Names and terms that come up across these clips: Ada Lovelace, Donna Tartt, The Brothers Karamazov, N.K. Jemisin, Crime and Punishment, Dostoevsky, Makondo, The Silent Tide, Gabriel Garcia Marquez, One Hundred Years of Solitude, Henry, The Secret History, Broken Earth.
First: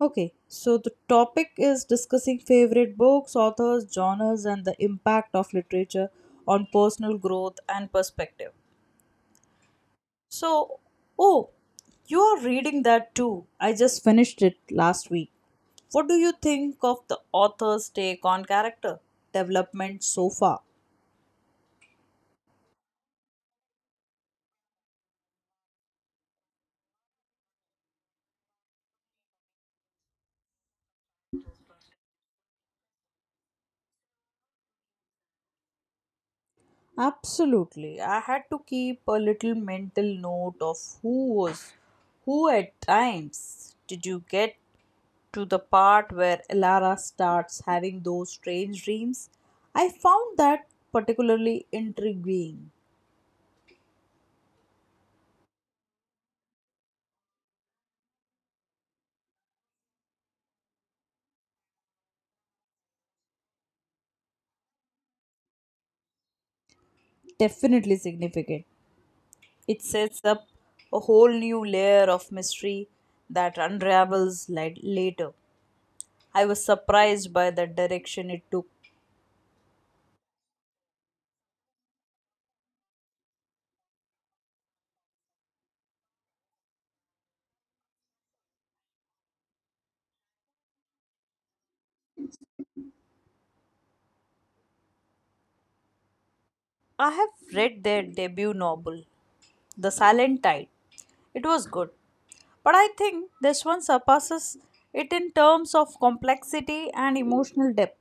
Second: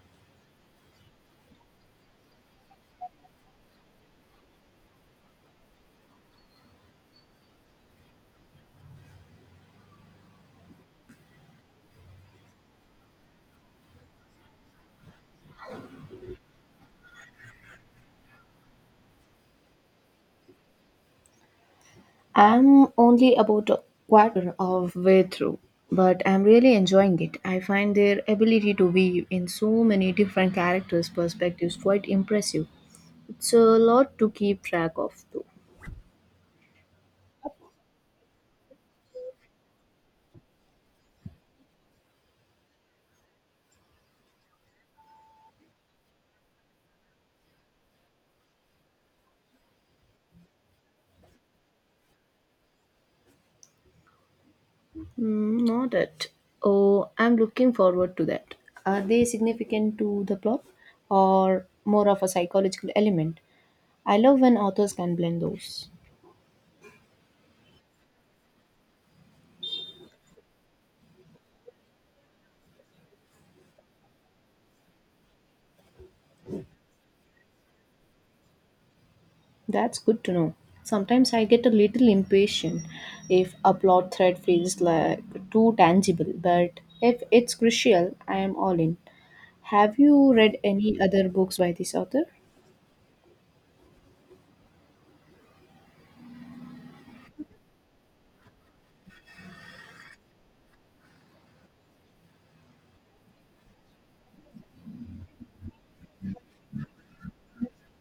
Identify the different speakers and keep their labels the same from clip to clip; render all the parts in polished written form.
Speaker 1: Okay, so the topic is discussing favorite books, authors, genres, and the impact of literature on personal growth and perspective. So, oh, you are reading that too. I just finished it last week. What do you think of the author's take on character development so far?
Speaker 2: I'm only about a quarter of way through, but I'm really enjoying it. I find their ability to weave in so many different characters' perspectives quite impressive. It's a lot to keep track of, though.
Speaker 1: Absolutely. I had to keep a little mental note of who was who at times. Did you get to the part where Elara starts having those strange dreams? I found that particularly intriguing,
Speaker 2: Mm, not it. Oh, I'm looking forward to that. Are they significant to the plot, or more of a psychological element? I love when authors can blend those.
Speaker 1: definitely significant. It sets up a whole new layer of mystery that later. I was surprised by the direction it took.
Speaker 2: That's good to know. Sometimes I get a little impatient if a plot thread feels like too tangible, but if it's crucial, I am all in. Have you read any other books by this author?
Speaker 1: I have read their debut novel, The Silent Tide. It was good, but I think this one surpasses it in terms of complexity and emotional depth.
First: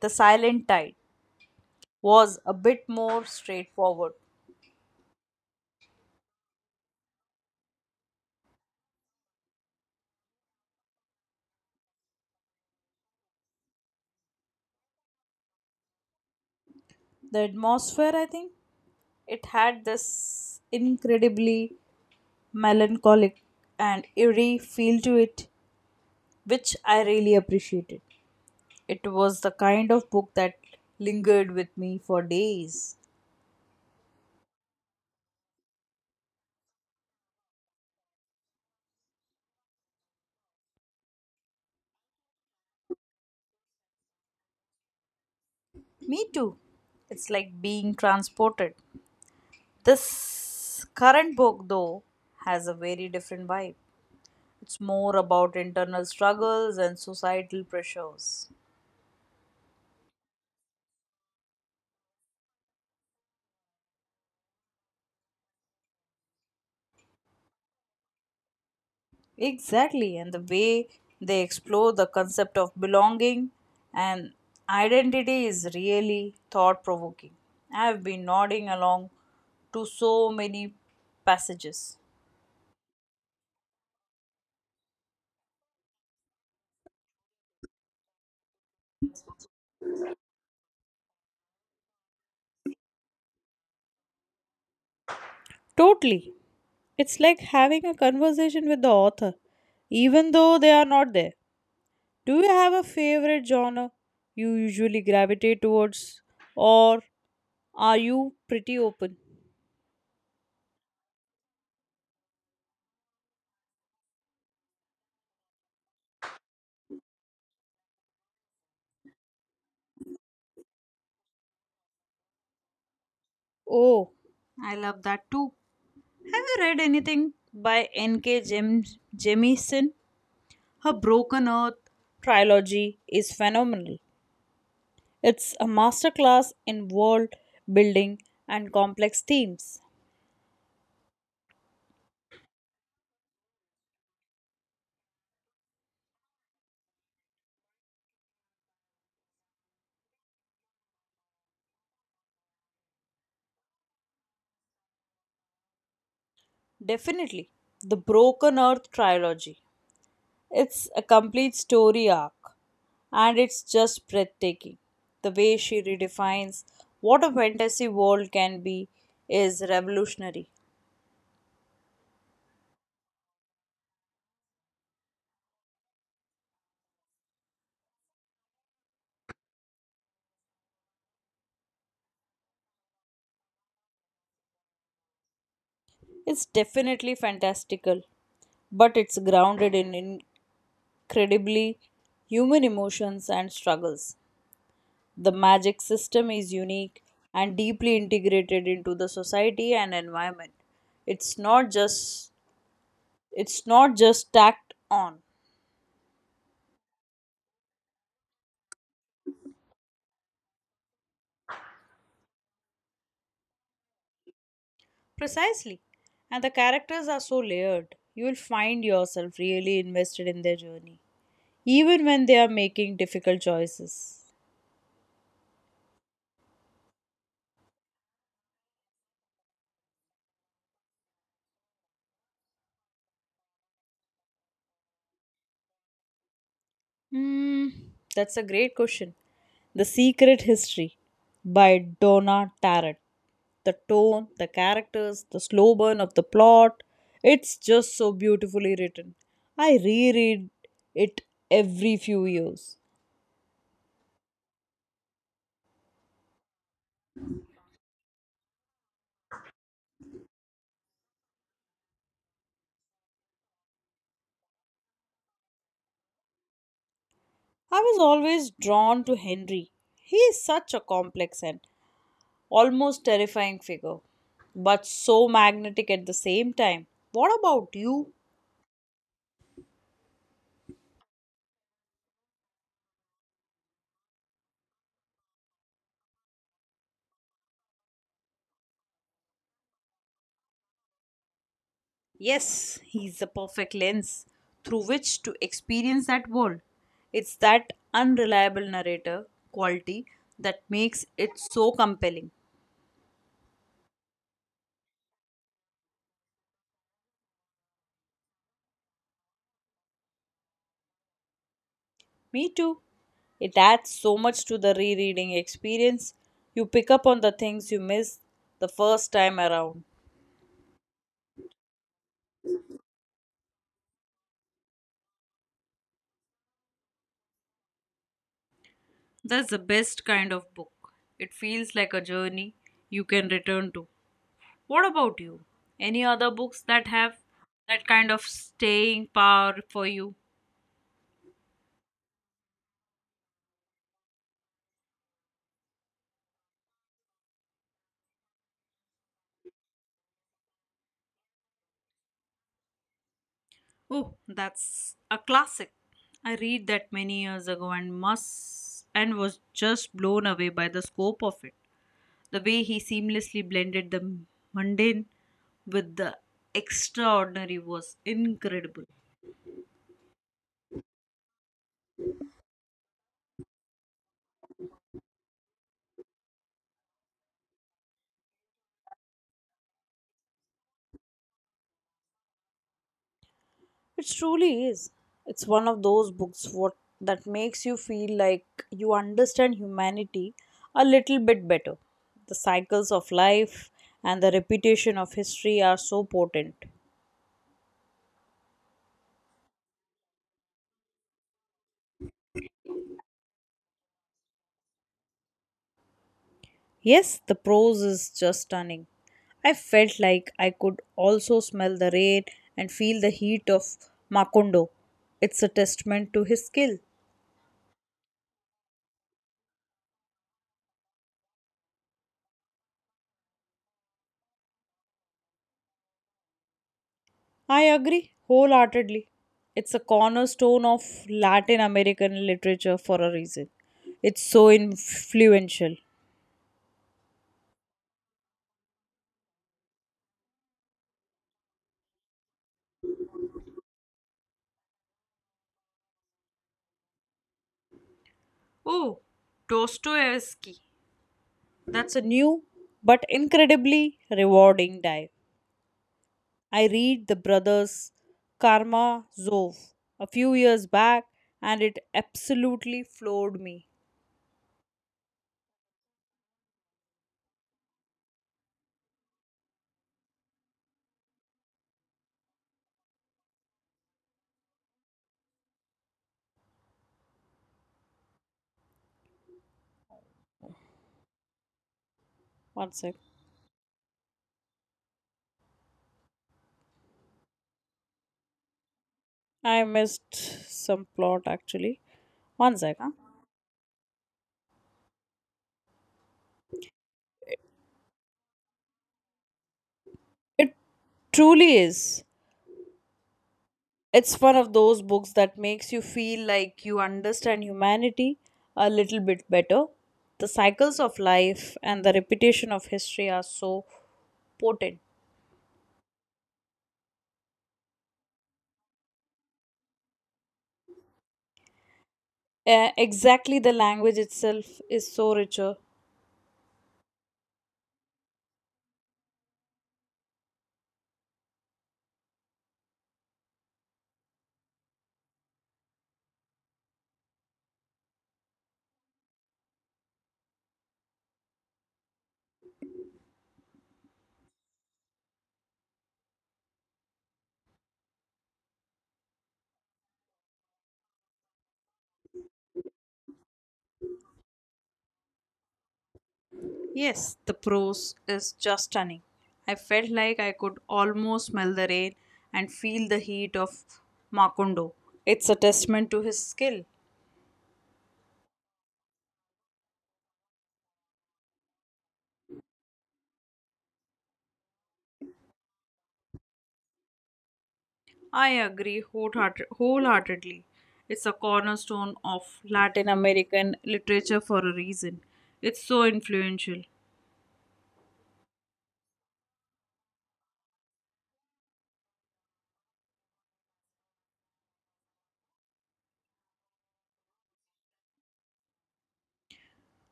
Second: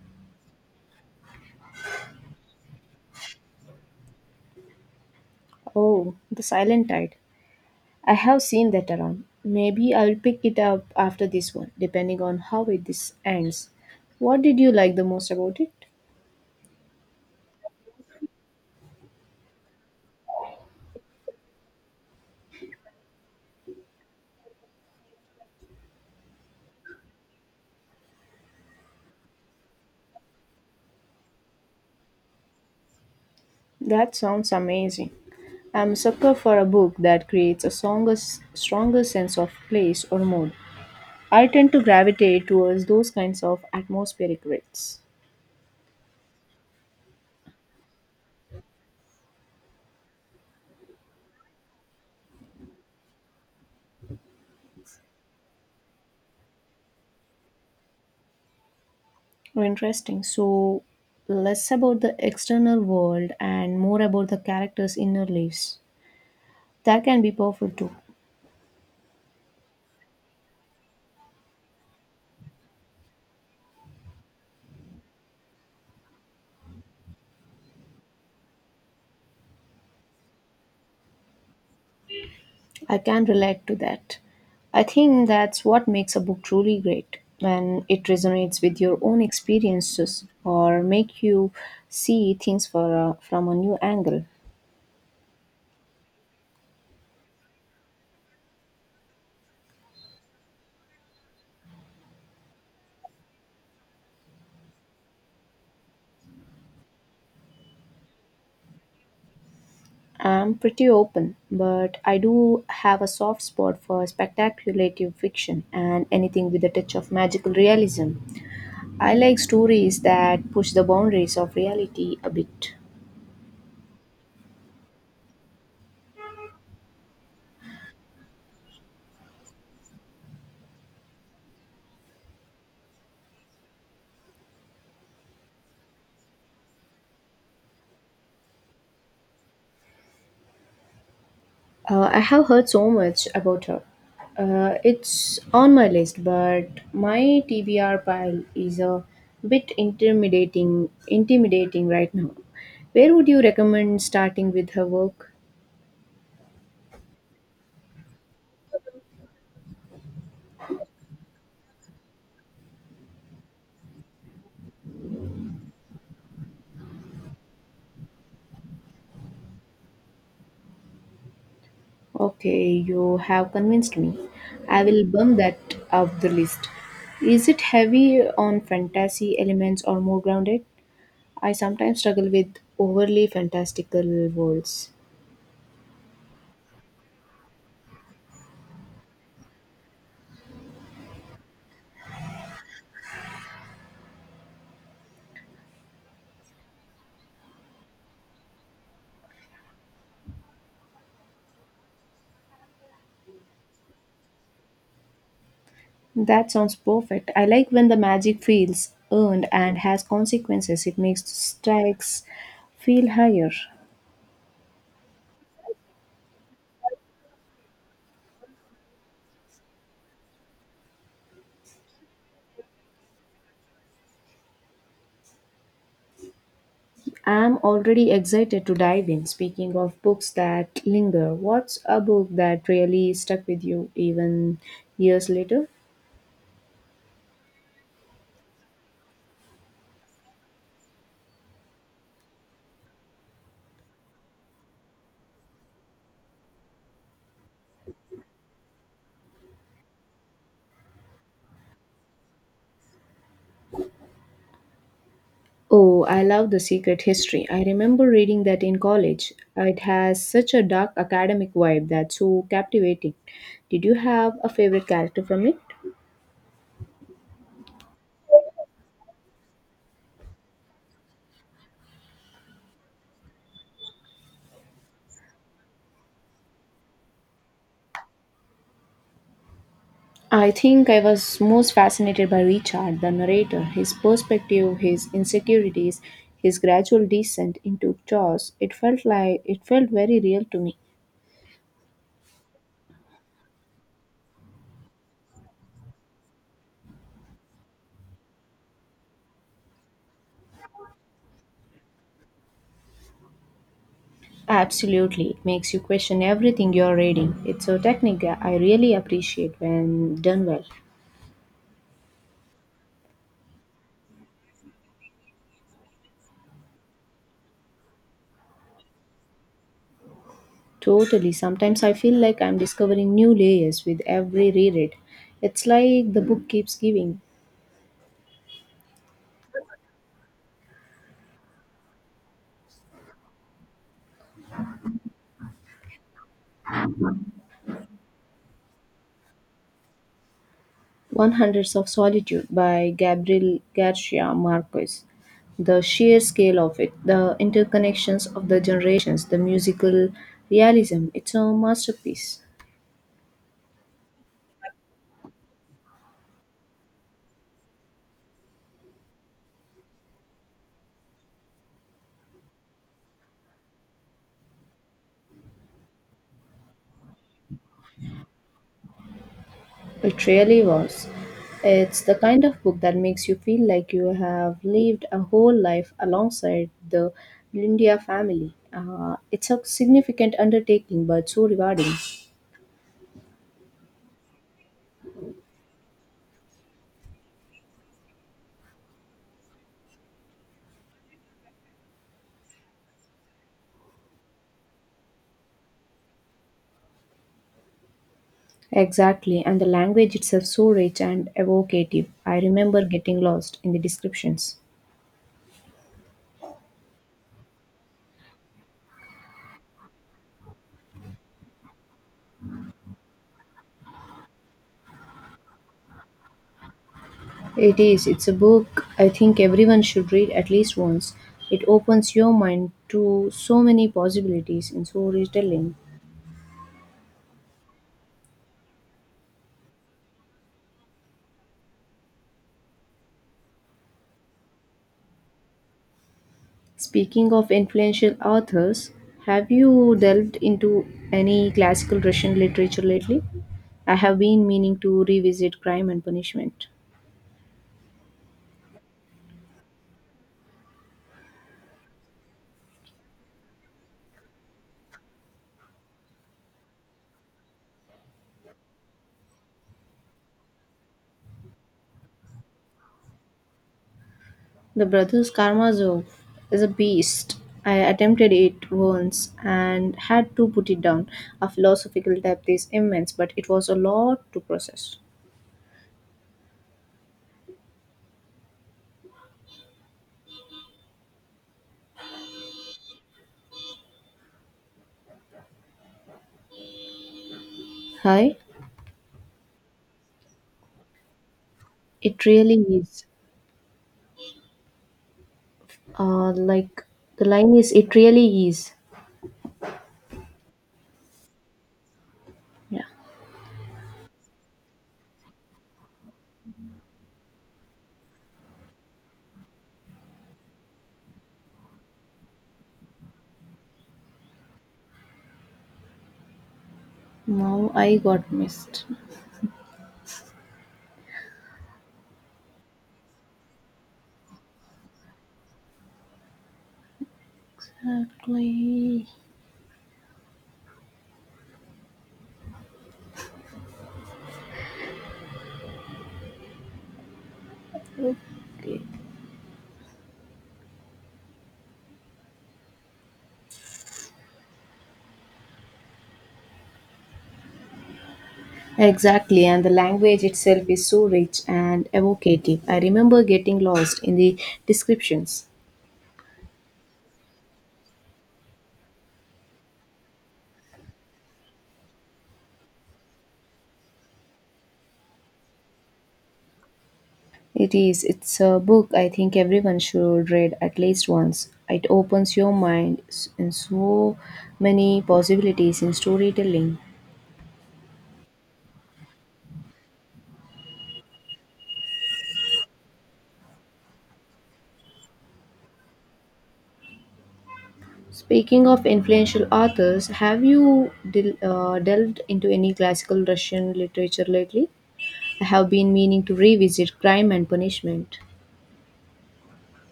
Speaker 1: The Silent Tide was a bit more straightforward.
Speaker 2: Oh, The Silent Tide. I have seen that around. Maybe I'll pick it up after this one, depending on how it this ends. What did you like the most about it?
Speaker 1: The atmosphere, I think, it had this incredibly melancholic and eerie feel to it, which I really appreciated. It was the kind of book that lingered with me for days.
Speaker 2: That sounds amazing. I'm a sucker for a book that creates a stronger sense of place or mood. I tend to gravitate towards those kinds of atmospheric reads.
Speaker 1: Me too. It's like being transported. This current book, though, has a very different vibe. It's more about internal struggles and societal pressures.
Speaker 2: Oh, interesting. So, less about the external world and more about the character's inner lives. That can be powerful too.
Speaker 1: Exactly, and the way they explore the concept of belonging and identity is really thought provoking. I have been nodding along to so many passages.
Speaker 2: I can relate to that. I think that's what makes a book truly great when it resonates with your own experiences or make you see things from a new angle.
Speaker 1: Totally. It's like having a conversation with the author, even though they are not there. Do you have a favorite genre you usually gravitate towards, or are you pretty open?
Speaker 2: I'm pretty open, but I do have a soft spot for speculative fiction and anything with a touch of magical realism. I like stories that push the boundaries of reality a bit.
Speaker 1: Oh, I love that too. Have you read anything by N.K. Jemisin? Her Broken Earth trilogy is phenomenal. It's a masterclass in world building and complex themes.
Speaker 2: I have heard so much about her. It's on my list, but my TBR pile is a bit intimidating right now. Where would you recommend starting with her work?
Speaker 1: Definitely, the Broken Earth trilogy. It's a complete story arc and it's just breathtaking. The way she redefines what a fantasy world can be is revolutionary.
Speaker 2: Okay, you have convinced me. I will bump that up the list. Is it heavy on fantasy elements or more grounded? I sometimes struggle with overly fantastical worlds.
Speaker 1: It's definitely fantastical, but it's grounded in credibly human emotions and struggles. The magic system is unique and deeply integrated into the society and environment. It's not just it's not just tacked on.
Speaker 2: That sounds perfect. I like when the magic feels earned and has consequences. It makes stakes feel higher.
Speaker 1: Precisely. And the characters are so layered. You will find yourself really invested in their journey, even when they are making difficult choices.
Speaker 2: I'm already excited to dive in. Speaking of books that linger, what's a book that really stuck with you even years later?
Speaker 1: Hmm, that's a great question. The Secret History by Donna Tartt, the tone, the characters, the slow burn of the plot. It's just so beautifully written. I reread it every few years.
Speaker 2: Oh, I love The Secret History. I remember reading that in college. It has such a dark academic vibe that's so captivating. Did you have a favorite character from it?
Speaker 1: I was always drawn to Henry. He is such a complex and almost terrifying figure, but so magnetic at the same time. What about you?
Speaker 2: I think I was most fascinated by Richard, the narrator, his perspective, his insecurities, his gradual descent into chaos. It felt very real to me.
Speaker 1: Yes, he's the perfect lens through which to experience that world. It's that unreliable narrator quality that makes it so compelling.
Speaker 2: Absolutely. It makes you question everything you're reading. It's so technical. I really appreciate when done well.
Speaker 1: Me too. It adds so much to the rereading experience. You pick up on the things you missed the first time around.
Speaker 2: Totally. Sometimes I feel like I'm discovering new layers with every reread. It's like the book keeps giving.
Speaker 1: That's the best kind of book. It feels like a journey you can return to. What about you? Any other books that have that kind of staying power for you?
Speaker 2: 100s of Solitude by Gabriel Garcia Marquez. The sheer scale of it, the interconnections of the generations, the musical realism. It's a masterpiece.
Speaker 1: Oh, that's a classic. I read that many years ago and must and was just blown away by the scope of it. The way he seamlessly blended the mundane with the extraordinary was incredible.
Speaker 2: It really was. It's the kind of book that makes you feel like you have lived a whole life alongside the Lindia family. It's a significant undertaking, but so rewarding.
Speaker 1: It truly is. It's one of those books what that makes you feel like you understand humanity a little bit better. The cycles of life and the repetition of history are so potent.
Speaker 2: Exactly, and the language itself so rich and evocative. I remember getting lost in the descriptions.
Speaker 1: Yes, the prose is just stunning. I felt like I could also smell the rain and feel the heat of Makondo. It's a testament to his skill.
Speaker 2: It is. It's a book I think everyone should read at least once. It opens your mind to so many possibilities in storytelling.
Speaker 1: I agree wholeheartedly. It's a cornerstone of Latin American literature for a reason. It's so influential.
Speaker 2: Speaking of influential authors, have you delved into any classical Russian literature lately? I have been meaning to revisit Crime and Punishment.
Speaker 1: Oh, Dostoevsky. That's a new but incredibly rewarding dive. I read The Brothers Karamazov a few years back and it absolutely floored me.
Speaker 2: The Brothers Karamazov is a beast. I attempted it once and had to put it down. A philosophical depth is immense, but it was a lot to process.
Speaker 1: One sec.
Speaker 2: Hi,
Speaker 1: I missed some plot actually.
Speaker 2: it
Speaker 1: One
Speaker 2: really
Speaker 1: sec. Huh?
Speaker 2: is. Like the line is, it really is.
Speaker 1: It truly is.
Speaker 2: Yeah.
Speaker 1: It's one of those books that makes you feel like you understand humanity a little bit better. The cycles of life and the repetition of history are so potent.
Speaker 2: Now I got missed.
Speaker 1: Exactly, the language itself is so richer.
Speaker 2: Exactly. Exactly, and the language itself is so rich and evocative. I remember getting lost in the descriptions.
Speaker 1: Yes, the prose is just stunning. I felt like I could almost smell the rain and feel the heat of Makondo. It's a testament to his skill.
Speaker 2: It is, it's a book I think everyone should read at least once. It opens your in so many possibilities in storytelling.
Speaker 1: I agree wholeheartedly. It's a cornerstone of Latin American literature for a reason. It's so influential.
Speaker 2: Speaking of influential authors, have you delved into any classical Russian literature lately? I have been meaning to revisit Crime and Punishment.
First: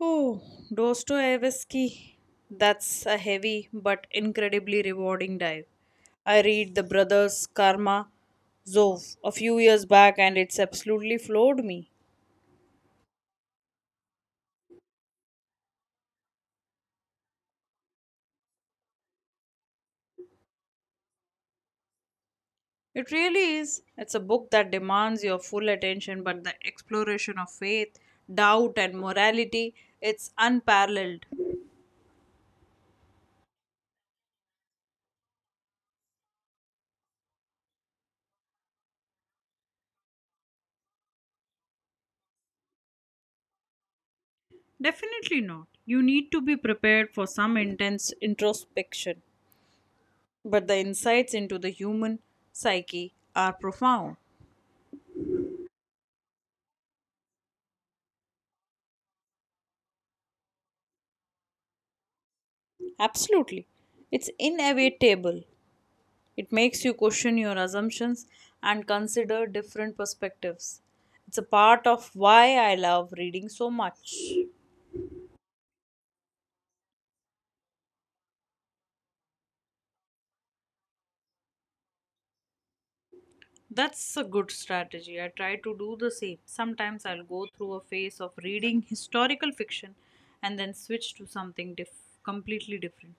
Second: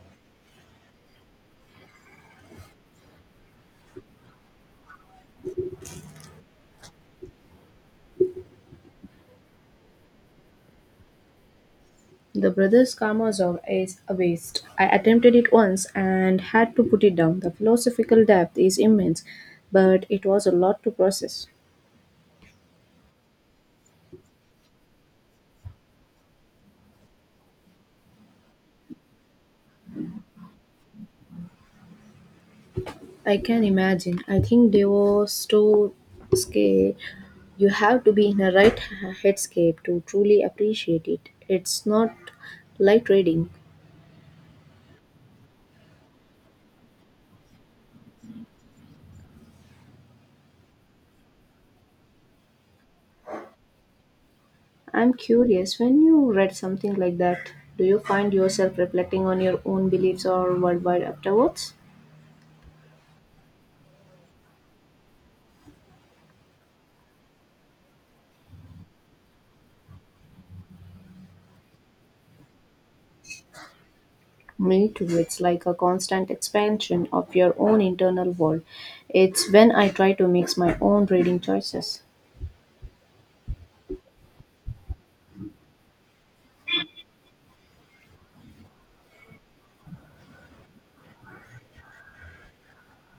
Speaker 1: Oh, Dostoevsky. That's a heavy but incredibly rewarding dive. I read The Brothers Karamazov a few years back and it's absolutely floored me.
Speaker 2: The Brothers Karamazov is a waste. I attempted it once and had to put it down. The philosophical depth is immense, but it was a lot to process.
Speaker 1: It really is. It's a book that demands your full attention, but the exploration of faith, doubt, and morality, it's unparalleled.
Speaker 2: I can imagine. I think Dostoevsky. You have to be in a right headscape to truly appreciate it. It's not light reading.
Speaker 1: Definitely not. You need to be prepared for some intense introspection, but the insights into the human psyche are profound.
Speaker 2: I'm curious, when you read something like that, do you find yourself reflecting on your own beliefs or worldwide afterwards?
Speaker 1: Absolutely. It's inevitable. It makes you question your assumptions and consider different perspectives. It's a part of why I love reading so much.
Speaker 2: Me too. It's like a constant expansion of your own internal world. It's when I try to mix my own reading choices.
Speaker 1: That's a good strategy. I try to do the same. Sometimes I'll go through a phase of reading historical fiction and then switch to something completely different.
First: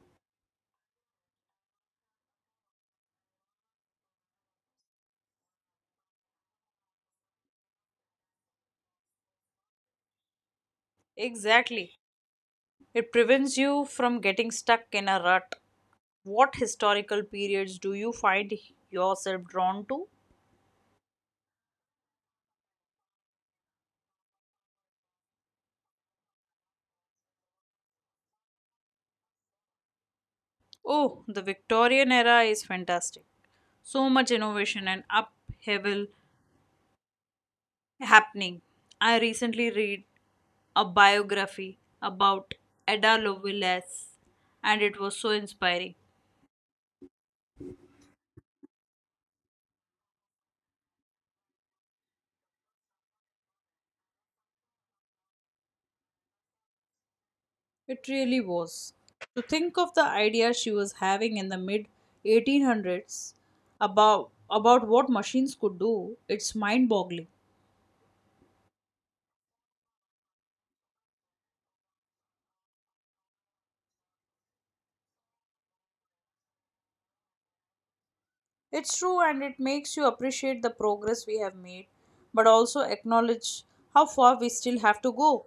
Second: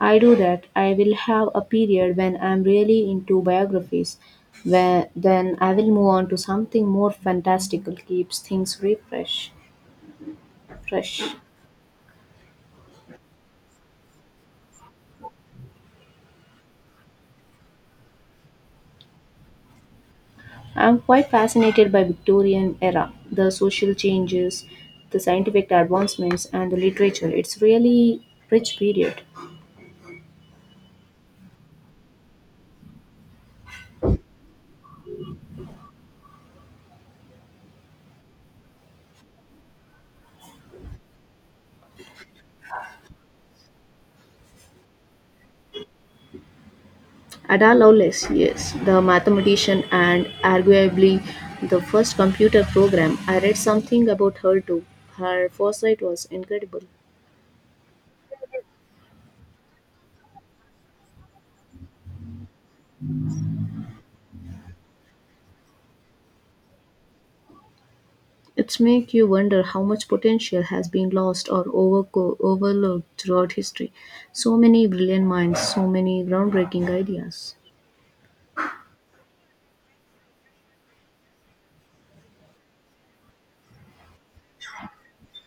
Speaker 2: I do that. I will have a period when I'm really into biographies. Where, then I will move on to something more fantastical, keeps things fresh.
Speaker 1: Exactly. It prevents you from getting stuck in a rut. What historical periods do you find yourself drawn to?
Speaker 2: I'm quite fascinated by Victorian era, the social changes, the scientific advancements, and the literature. It's really rich period.
Speaker 1: Oh, the Victorian era is fantastic. So much innovation and upheaval happening. I recently read a biography about Ada Lovelace and it was so inspiring.
Speaker 2: Ada Lovelace, yes, the mathematician and arguably the first computer program. I read something about her too. Her foresight was incredible.
Speaker 1: It really was. To think of the idea she was having in the mid 1800s about what machines could do, it's mind-boggling.
Speaker 2: It's make you wonder how much potential has been lost or overlooked throughout history. So many brilliant minds, so many groundbreaking ideas.
Speaker 1: It's true and it makes you appreciate the progress we have made, but also acknowledge how far we still have to go.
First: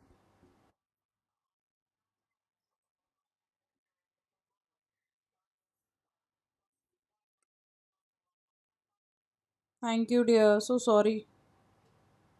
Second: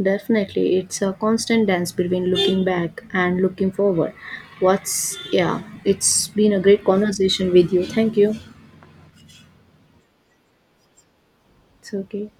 Speaker 2: Definitely, it's a constant dance between looking back and looking forward. What's Yeah, it's been a great conversation with you. Thank you.
Speaker 1: Thank you, dear. So sorry.
Speaker 2: It's okay.